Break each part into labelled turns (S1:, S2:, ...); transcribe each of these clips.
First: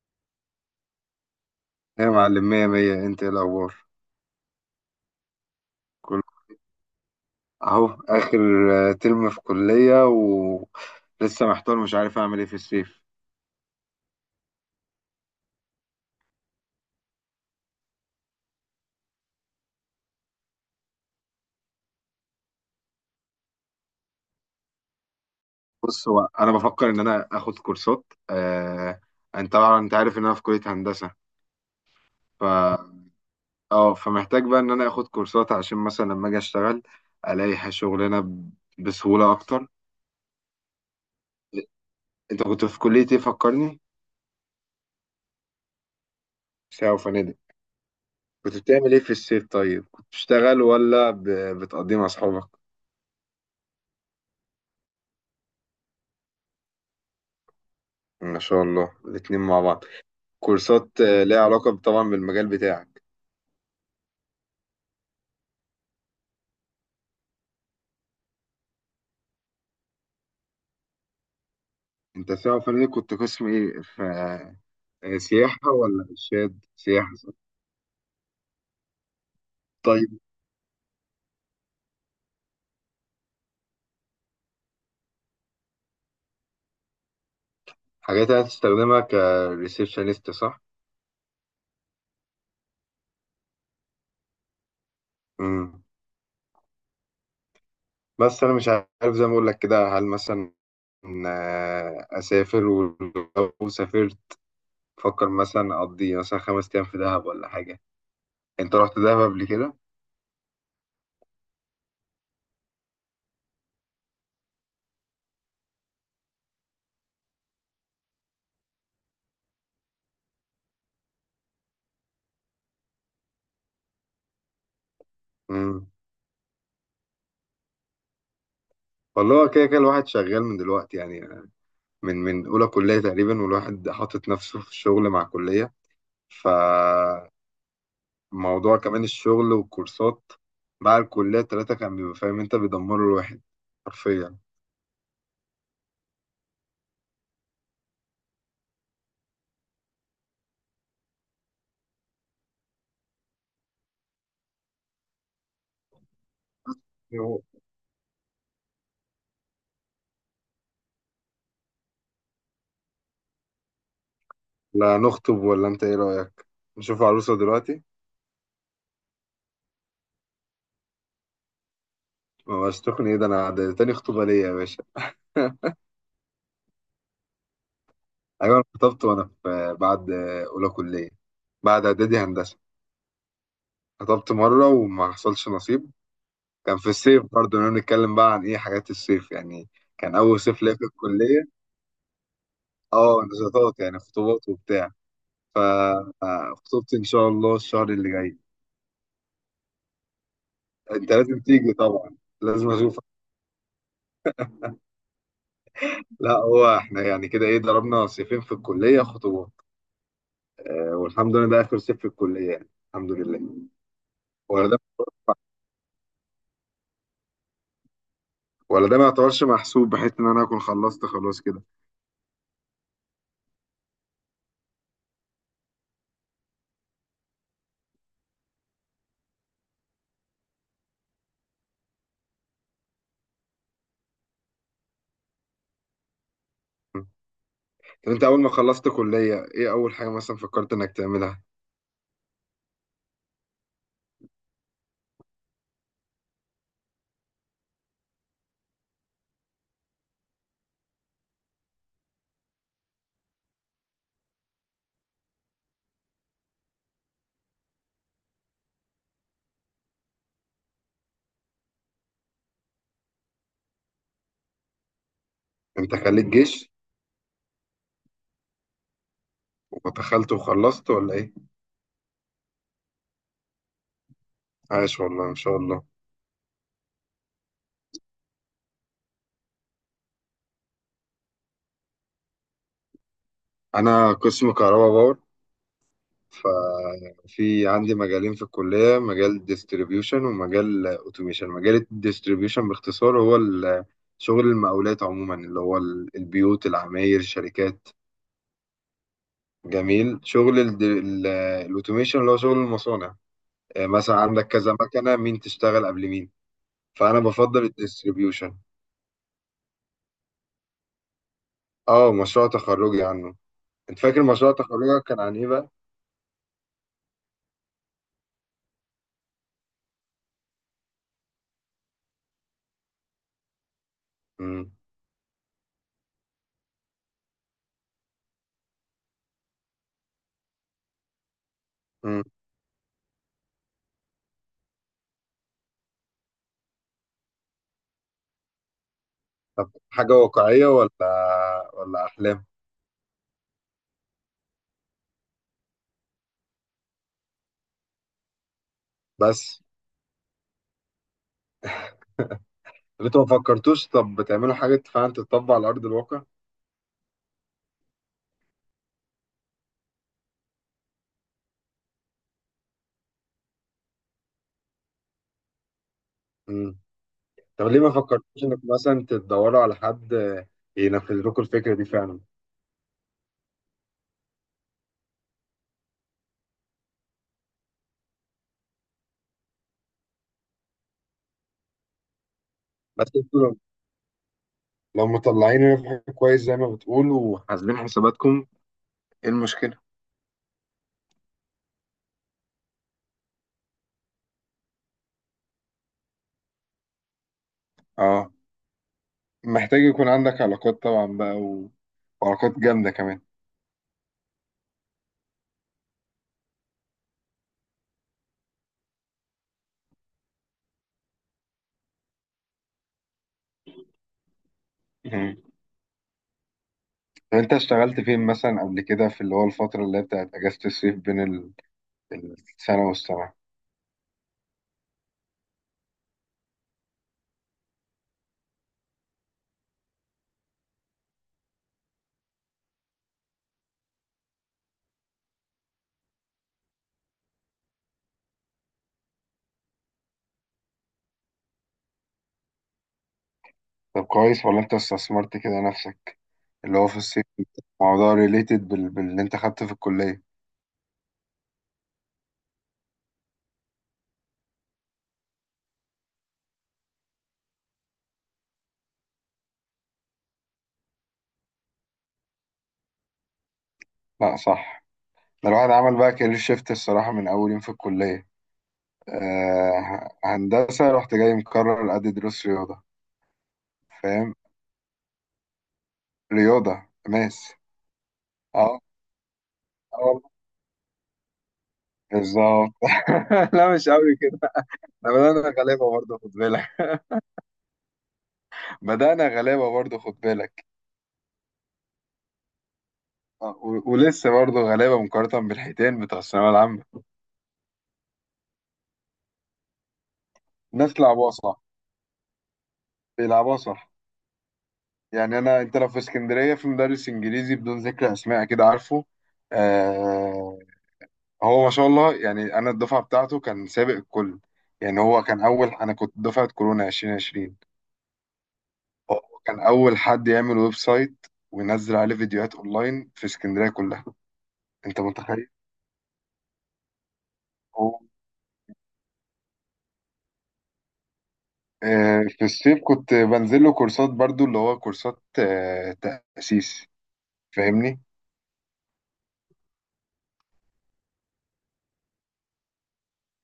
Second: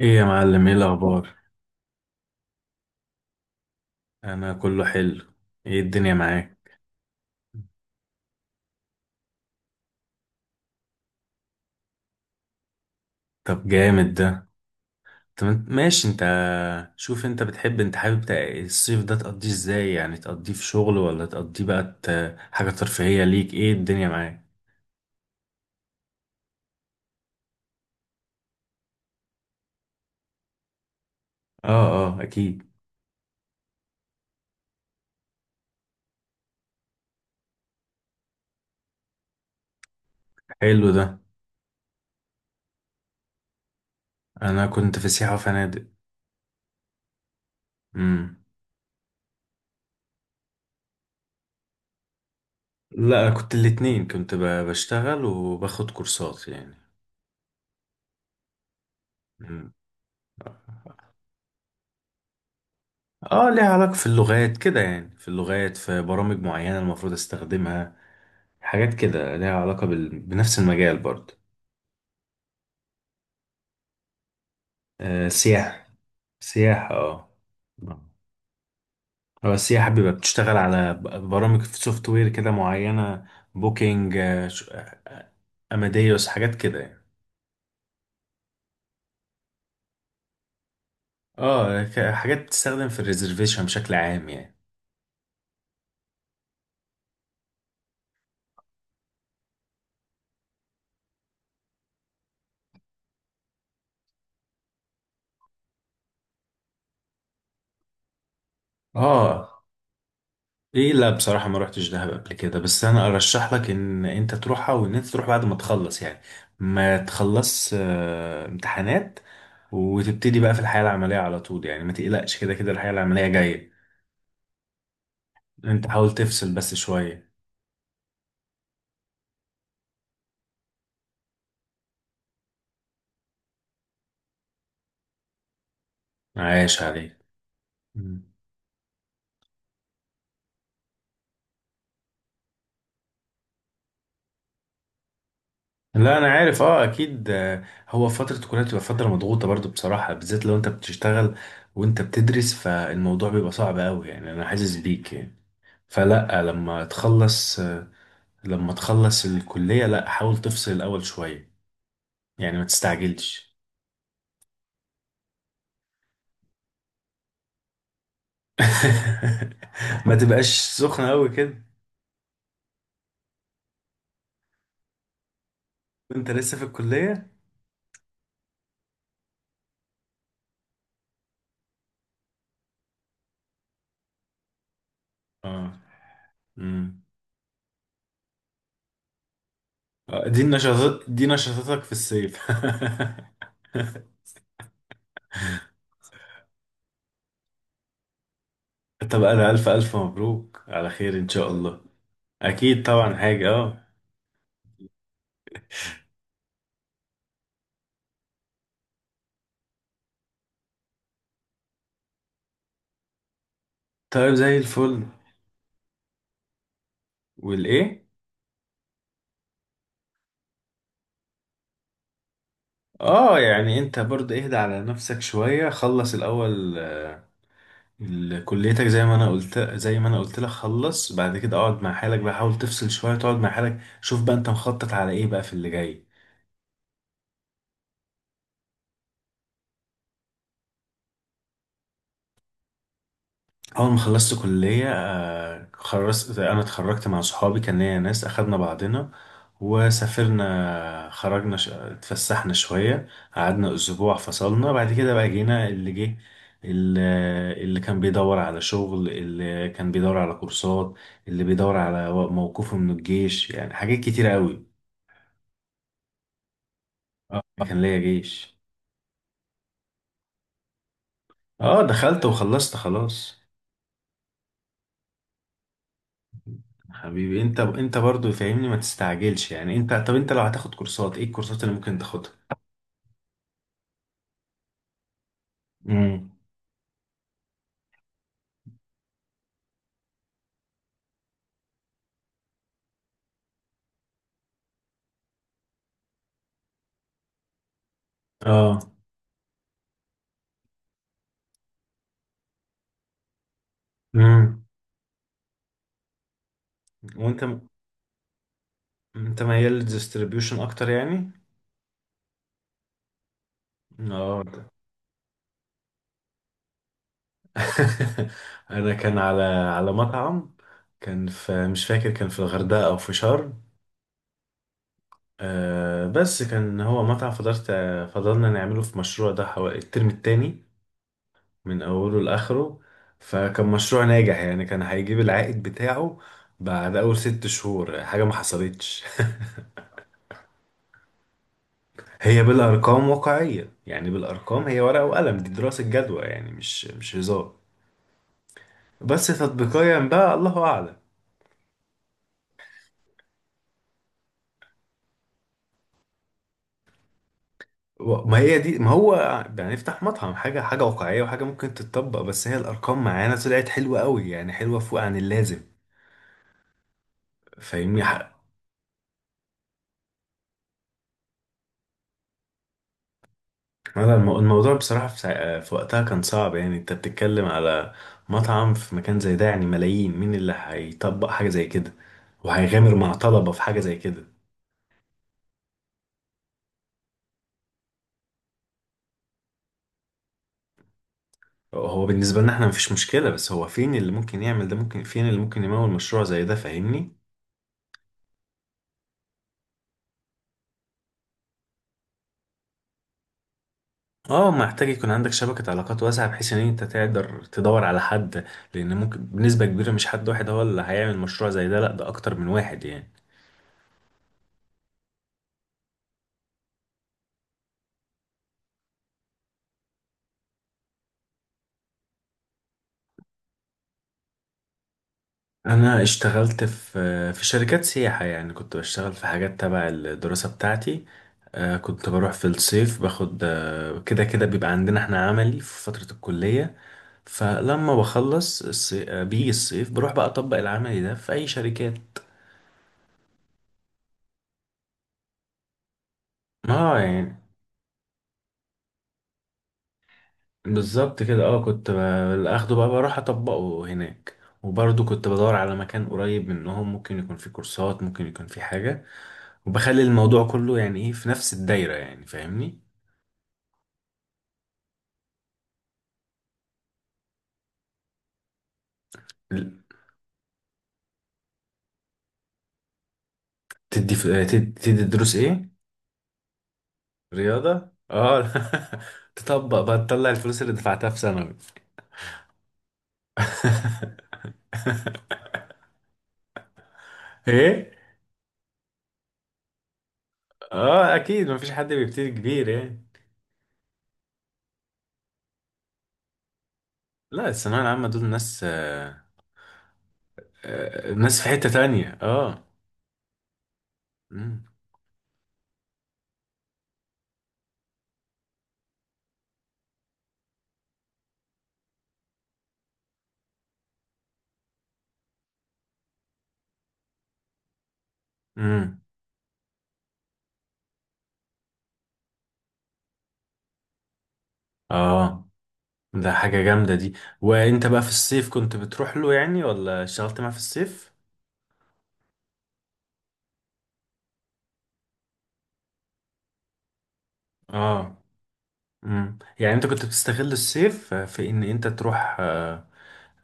S1: ايه يا معلم؟ ايه الاخبار؟
S2: يا معلم مية مية، انت ايه الاخبار؟
S1: انا كله حلو. ايه الدنيا
S2: كله
S1: معاك؟
S2: اهو اخر ترم في كلية ولسه محتار مش عارف اعمل ايه في الصيف.
S1: طب جامد ده. طب ماشي. انت شوف، انت حابب الصيف ده تقضيه ازاي؟ يعني تقضيه في شغل، ولا تقضيه بقى حاجة ترفيهية ليك؟ ايه الدنيا معاك؟
S2: بص، هو انا بفكر ان انا اخد كورسات. آه، انت طبعا انت عارف ان انا في كلية هندسة.
S1: اه. اه،
S2: ف
S1: اكيد.
S2: اه فمحتاج بقى ان انا اخد كورسات عشان مثلا لما اجي اشتغل الاقي شغلانة بسهولة اكتر.
S1: حلو ده.
S2: انت كنت في كلية ايه؟ فكرني.
S1: انا كنت في سياحة وفنادق.
S2: ساعة وفنادق؟
S1: امم.
S2: كنت بتعمل ايه في الصيف؟ طيب كنت بتشتغل ولا بتقضيه مع اصحابك؟
S1: لا، كنت الاتنين، كنت بشتغل وباخد كورسات يعني.
S2: ما شاء الله، الاتنين مع
S1: مم.
S2: بعض. كورسات، ليها علاقة طبعا بالمجال بتاعك.
S1: اه، ليها علاقة في اللغات كده، يعني في اللغات، في برامج معينة المفروض استخدمها. حاجات كده ليها علاقة بنفس المجال برضه.
S2: انت سواء فني كنت قسم ايه؟ ف
S1: آه،
S2: سياحة
S1: سياحة.
S2: ولا ارشاد؟
S1: سياحة
S2: سياحة
S1: اه.
S2: صح؟
S1: هو السياحة
S2: طيب.
S1: بيبقى بتشتغل على برامج في سوفت وير كده معينة. بوكينج، أماديوس، حاجات كده يعني.
S2: حاجات هتستخدمها كريسبشنست، صح؟
S1: اه، حاجات بتستخدم في الريزرفيشن بشكل عام يعني.
S2: مم. بس انا مش عارف، زي ما اقول لك كده، هل مثلا اسافر؟ ولو سافرت فكر مثلا اقضي مثلا خمس ايام في دهب ولا حاجة. انت رحت دهب قبل
S1: اه.
S2: كده؟
S1: ايه، لا بصراحة ما روحتش دهب قبل كده، بس انا ارشح لك ان انت تروحها، وان انت تروح بعد ما تخلص يعني. ما تخلص امتحانات، وتبتدي بقى في الحياة العملية على طول. يعني ما تقلقش، كده كده الحياة العملية جاية. انت
S2: مم.
S1: حاول تفصل بس شوية.
S2: والله هو كده كده الواحد شغال من دلوقتي يعني، من اولى كلية تقريبا، والواحد حاطط نفسه في الشغل مع كلية.
S1: عايش عليك.
S2: فموضوع
S1: مم.
S2: كمان الشغل والكورسات بعد الكلية التلاتة، كان بيبقى فاهم انت، بيدمروا الواحد حرفيا.
S1: لا انا عارف، اه اكيد. هو فترة الكلية بتبقى فترة مضغوطة برضو بصراحة، بالذات لو انت بتشتغل وانت بتدرس، فالموضوع بيبقى صعب قوي يعني، انا حاسس بيك يعني. فلا، لما
S2: يو-
S1: تخلص لما تخلص الكلية، لا حاول تفصل الأول شوية. يعني ما تستعجلش.
S2: لا نخطب ولا؟ انت ايه رأيك، نشوف عروسة دلوقتي؟
S1: ما تبقاش سخنة أوي كده.
S2: ما بقاش تخني، ايه ده؟ انا ده تاني خطوبة ليا يا باشا.
S1: وأنت لسه في الكلية!
S2: ايوه، انا خطبت وانا في بعد اولى كلية، بعد اعدادي هندسة. خطبت مرة وما حصلش
S1: اه.
S2: نصيب. كان في
S1: امم.
S2: الصيف برضه. انا بنتكلم بقى عن ايه؟ حاجات الصيف يعني. كان اول
S1: دي
S2: صيف ليا في
S1: النشاطات، دي
S2: الكلية.
S1: نشاطاتك في الصيف.
S2: اه، نشاطات يعني، خطوبات وبتاع. فخطوبتي ان شاء الله الشهر اللي جاي.
S1: طب أنا ألف ألف مبروك على
S2: انت
S1: خير إن
S2: لازم
S1: شاء
S2: تيجي
S1: الله.
S2: طبعا، لازم
S1: أكيد
S2: اشوفك.
S1: طبعا، حاجة اه.
S2: لا هو احنا يعني كده ايه، ضربنا صيفين في الكليه خطوبه. آه، والحمد لله ده اخر صيف في الكليه يعني. الحمد لله.
S1: طيب زي
S2: ولا ده،
S1: الفل. والإيه؟
S2: ولا ده ما يعتبرش محسوب، بحيث ان انا اكون خلصت خلاص كده.
S1: اه يعني أنت برضه اهدى على نفسك شوية، خلص الأول. كليتك، زي ما انا قلت زي ما انا قلت لك خلص. بعد كده اقعد مع حالك بقى، حاول تفصل شويه، تقعد مع حالك، شوف بقى انت مخطط على ايه بقى في اللي جاي.
S2: مم. طب انت اول ما خلصت كليه ايه اول حاجه مثلا فكرت انك تعملها؟
S1: اول ما خلصت كليه، خلصت، انا اتخرجت مع صحابي، كان ليا ناس اخدنا بعضنا وسافرنا، خرجنا اتفسحنا شويه، قعدنا اسبوع، فصلنا بعد كده بقى، جينا اللي جه. ال- اللي كان بيدور على شغل، اللي كان بيدور على كورسات، اللي بيدور على موقفه من الجيش، يعني حاجات كتيرة قوي.
S2: انت خليت جيش
S1: اه كان ليا جيش.
S2: ودخلت وخلصت ولا ايه؟
S1: اه دخلت وخلصت خلاص.
S2: عاش والله، ان شاء الله.
S1: حبيبي انت برضو فاهمني، ما تستعجلش يعني. طب انت لو هتاخد كورسات، ايه الكورسات اللي ممكن تاخدها؟
S2: انا قسم كهرباء باور.
S1: امم.
S2: ففي عندي مجالين في الكلية، مجال ديستريبيوشن ومجال اوتوميشن. مجال الديستريبيوشن باختصار هو شغل المقاولات عموما، اللي هو البيوت العماير الشركات.
S1: اه.
S2: جميل. شغل الاوتوميشن اللي هو شغل المصانع. آه، مثلا عندك
S1: امم.
S2: كذا مكنة، مين تشتغل قبل مين. فأنا
S1: وانت
S2: بفضل الديستريبيوشن.
S1: انت ميال للديستريبيوشن اكتر يعني.
S2: اه، مشروع تخرجي عنه. انت فاكر
S1: اه
S2: مشروع
S1: ده.
S2: تخرجك كان عن ايه بقى؟
S1: انا كان على مطعم، كان في، مش فاكر، كان في الغردقة او في شرم.
S2: مم.
S1: آه بس كان هو مطعم، فضلنا نعمله في مشروع ده حوالي الترم التاني من أوله
S2: مم.
S1: لآخره. فكان مشروع ناجح يعني، كان هيجيب العائد بتاعه بعد أول 6 شهور، حاجة ما حصلتش.
S2: طب حاجة واقعية ولا ولا
S1: هي
S2: أحلام؟
S1: بالأرقام واقعية، يعني بالأرقام، هي ورقة وقلم، دي دراسة جدوى يعني، مش هزار. بس
S2: بس
S1: تطبيقيا بقى الله أعلم.
S2: انتوا ما فكرتوش طب بتعملوا حاجة فعلا تتطبق على أرض الواقع؟
S1: ما هي دي، ما هو يعني افتح مطعم، حاجة واقعية وحاجة ممكن تتطبق، بس هي الأرقام معانا طلعت حلوة قوي يعني، حلوة فوق عن اللازم.
S2: مم. طب ليه ما
S1: فاهمني؟
S2: فكرتوش إنك مثلا تدوروا على حد ينفذ لكم الفكرة دي فعلا؟
S1: هذا الموضوع بصراحة في, سا... آه، في وقتها كان صعب، يعني انت بتتكلم على مطعم في مكان زي ده، يعني ملايين، مين اللي هيطبق حاجة زي كده وهيغامر
S2: بس
S1: مع
S2: انتوا
S1: طلبة
S2: لو
S1: في حاجة زي كده؟
S2: مطلعين ربح كويس زي ما بتقولوا وحاسبين حساباتكم، إيه المشكلة؟
S1: هو بالنسبة لنا احنا مفيش مشكلة، بس هو فين اللي ممكن يعمل ده؟ ممكن فين اللي ممكن يمول مشروع زي ده؟ فاهمني.
S2: اه، محتاج يكون عندك علاقات طبعا بقى، و... وعلاقات جامدة كمان.
S1: اه محتاج يكون عندك شبكة علاقات واسعة، بحيث ان انت تقدر تدور على حد، لان ممكن بنسبة كبيرة مش حد واحد هو اللي هيعمل مشروع زي ده، لا ده اكتر من واحد يعني.
S2: مم. طب انت اشتغلت فين مثلا قبل كده، في اللي هو الفترة اللي هي بتاعت أجازة الصيف بين السنة والسنة؟
S1: انا اشتغلت في شركات سياحة، يعني كنت بشتغل في حاجات تبع الدراسة بتاعتي. كنت بروح في الصيف باخد، كده كده بيبقى عندنا احنا عملي في فترة الكلية، فلما بخلص بيجي الصيف بروح بقى اطبق العملي ده في اي شركات.
S2: طب كويس، ولا انت استثمرت كده نفسك اللي هو في
S1: اه
S2: الصيف؟
S1: يعني
S2: موضوع ريليتد بال... باللي انت خدته في الكلية.
S1: بالظبط كده. اه كنت اخده بقى، بروح اطبقه هناك، وبرضه كنت بدور على مكان قريب منهم، ممكن يكون فيه كورسات، ممكن يكون فيه حاجة، وبخلي الموضوع كله يعني ايه في نفس الدايرة يعني. فاهمني؟
S2: لا صح. ده الواحد عمل بقى كارير شيفت الصراحة من أول يوم في الكلية. آه... هندسة، رحت جاي مكرر أدي دروس رياضة.
S1: تدي ف...
S2: فاهم؟
S1: تدي, تدي دروس ايه؟
S2: رياضة، ماس.
S1: رياضة اه.
S2: اه.
S1: تطبق بقى،
S2: اه والله.
S1: تطلع الفلوس اللي دفعتها في ثانوي.
S2: بالظبط. لا مش قوي كده، احنا بدأنا غلابة برضه خد بالك.
S1: ايه.
S2: بدأنا غلابة برضه خد بالك.
S1: اه اكيد، مفيش حد بيبتدي كبير يعني.
S2: آه، و... ولسه برضه غلابة مقارنة بالحيتان بتوع الثانوية العامة.
S1: لا الثانوية العامة دول ناس آه،
S2: ناس
S1: آه
S2: لعبوها
S1: ناس في
S2: صح،
S1: حتة تانية اه.
S2: بيلعبوها صح.
S1: امم.
S2: يعني انا، انت لو في اسكندريه في مدرس انجليزي بدون ذكر اسماء كده عارفه، آه، هو ما شاء الله، يعني انا الدفعه بتاعته كان سابق الكل. يعني هو كان اول، انا كنت دفعه كورونا 2020،
S1: امم.
S2: هو كان اول حد يعمل ويب سايت وينزل عليه فيديوهات اونلاين في اسكندريه كلها. انت
S1: اه
S2: متخيل؟
S1: ده حاجة جامدة دي. وانت
S2: هو
S1: بقى في الصيف كنت بتروح له يعني ولا اشتغلت معاه في الصيف؟
S2: آه، في الصيف كنت بنزل له كورسات برضو، اللي هو كورسات آه تاسيس. فاهمني؟
S1: اه. يعني انت كنت بتستغل الصيف في ان انت تروح،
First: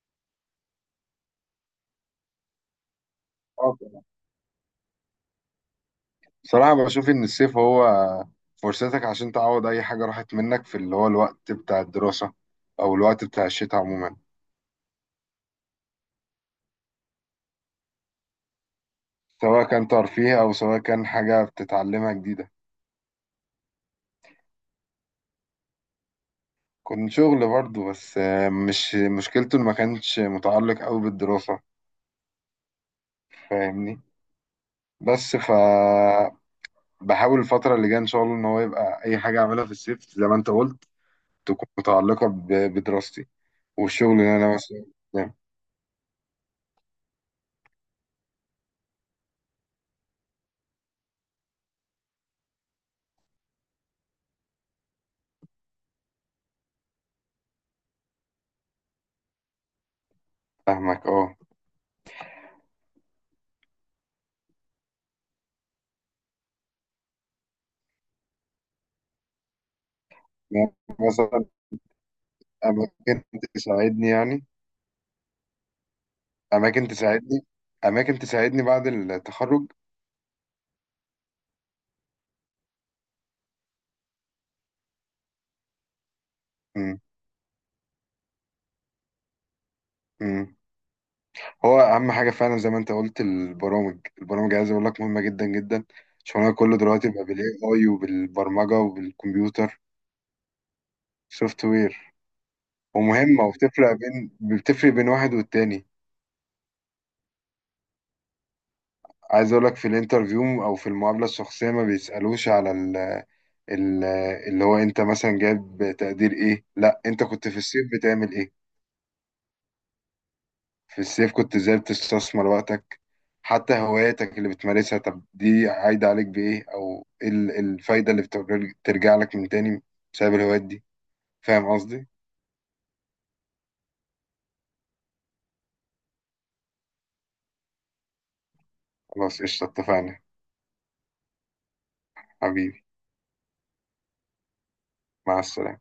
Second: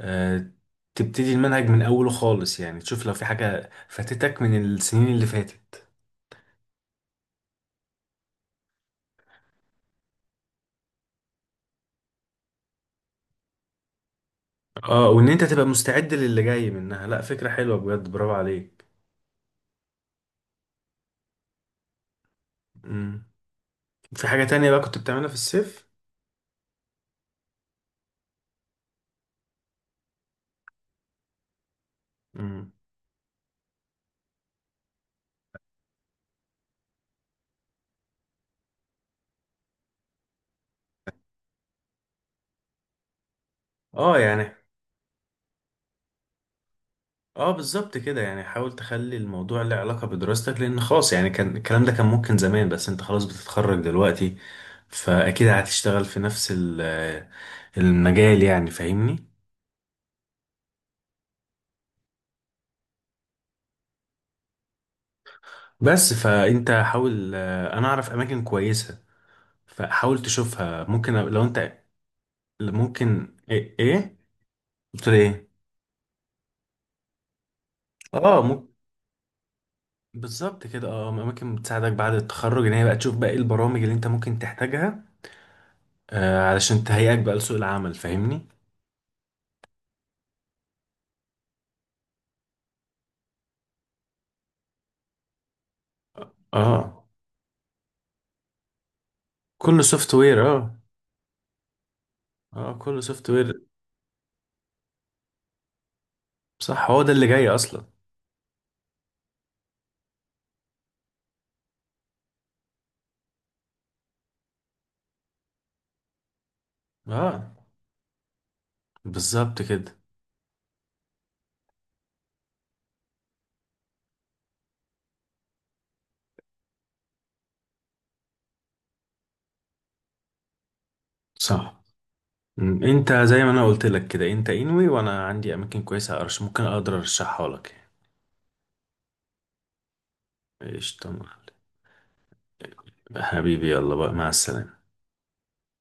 S1: آه، تبتدي المنهج من اوله خالص، يعني تشوف لو في حاجة فاتتك من السنين اللي فاتت.
S2: بصراحة بشوف إن الصيف هو فرصتك عشان تعوض أي حاجة راحت منك في اللي هو الوقت بتاع الدراسة، أو الوقت بتاع الشتاء عموما.
S1: اه وان انت تبقى مستعد للي جاي منها. لا فكرة حلوة بجد، برافو عليك.
S2: سواء كان ترفيه، أو سواء كان حاجة بتتعلمها جديدة.
S1: امم. في حاجة تانية بقى كنت بتعملها في الصيف؟
S2: كنت شغل برضه بس مش مشكلته إن ما كانش متعلق أوي بالدراسة.
S1: امم.
S2: فاهمني؟ بس ف بحاول الفترة اللي جاية إن شاء الله إن هو يبقى أي حاجة أعملها في الصيف، زي ما أنت قلت، تكون متعلقة بدراستي والشغل
S1: اه
S2: اللي
S1: يعني.
S2: أنا مثلا.
S1: اه بالظبط كده، يعني حاول تخلي الموضوع له علاقة بدراستك، لان خلاص يعني كان الكلام ده كان ممكن زمان، بس انت خلاص بتتخرج دلوقتي، فاكيد هتشتغل في نفس المجال يعني. فاهمني؟
S2: فاهمك. أه،
S1: بس فانت حاول، انا اعرف اماكن كويسة، فحاول
S2: يعني
S1: تشوفها ممكن لو
S2: مثلا
S1: انت.
S2: أماكن
S1: ممكن ايه
S2: تساعدني
S1: ايه؟
S2: يعني،
S1: قلت له ايه؟
S2: أماكن تساعدني، أماكن
S1: اه
S2: تساعدني
S1: ممكن.
S2: بعد التخرج.
S1: بالظبط كده، اه اماكن بتساعدك بعد التخرج، ان هي بقى تشوف بقى ايه البرامج اللي انت ممكن تحتاجها، علشان
S2: مم.
S1: تهيئك بقى لسوق العمل. فاهمني؟
S2: مم. هو أهم حاجة فعلا زي ما أنت قلت البرامج. البرامج عايز أقول لك مهمة جدا جدا. شغلنا كله
S1: اه
S2: دلوقتي بقى بال AI وبالبرمجة وبالكمبيوتر.
S1: كله سوفت وير اه.
S2: سوفت وير.
S1: اه كله سوفت
S2: ومهمة،
S1: وير.
S2: وبتفرق بين، بتفرق بين واحد والتاني.
S1: صح، هو ده اللي جاي اصلا.
S2: عايز أقول لك في الانترفيو أو في المقابلة الشخصية، ما بيسألوش على ال- اللي هو أنت مثلا جايب تقدير إيه، لا أنت كنت
S1: اه
S2: في الصيف بتعمل إيه.
S1: بالظبط كده.
S2: في الصيف كنت ازاي بتستثمر وقتك، حتى هواياتك اللي بتمارسها. طب دي عايدة عليك بإيه، أو إيه إيه الفايدة اللي بترجع لك من تاني بسبب الهوايات دي. فاهم
S1: صح.
S2: قصدي؟
S1: انت زي ما انا قلت لك كده، انت انوي وانا عندي اماكن كويسه، ممكن اقدر ارشحها لك.
S2: خلاص قشطة، اتفقنا.
S1: يعني. قشطه يا معلم.
S2: حبيبي
S1: حبيبي يلا بقى مع السلامه.
S2: مع السلامة.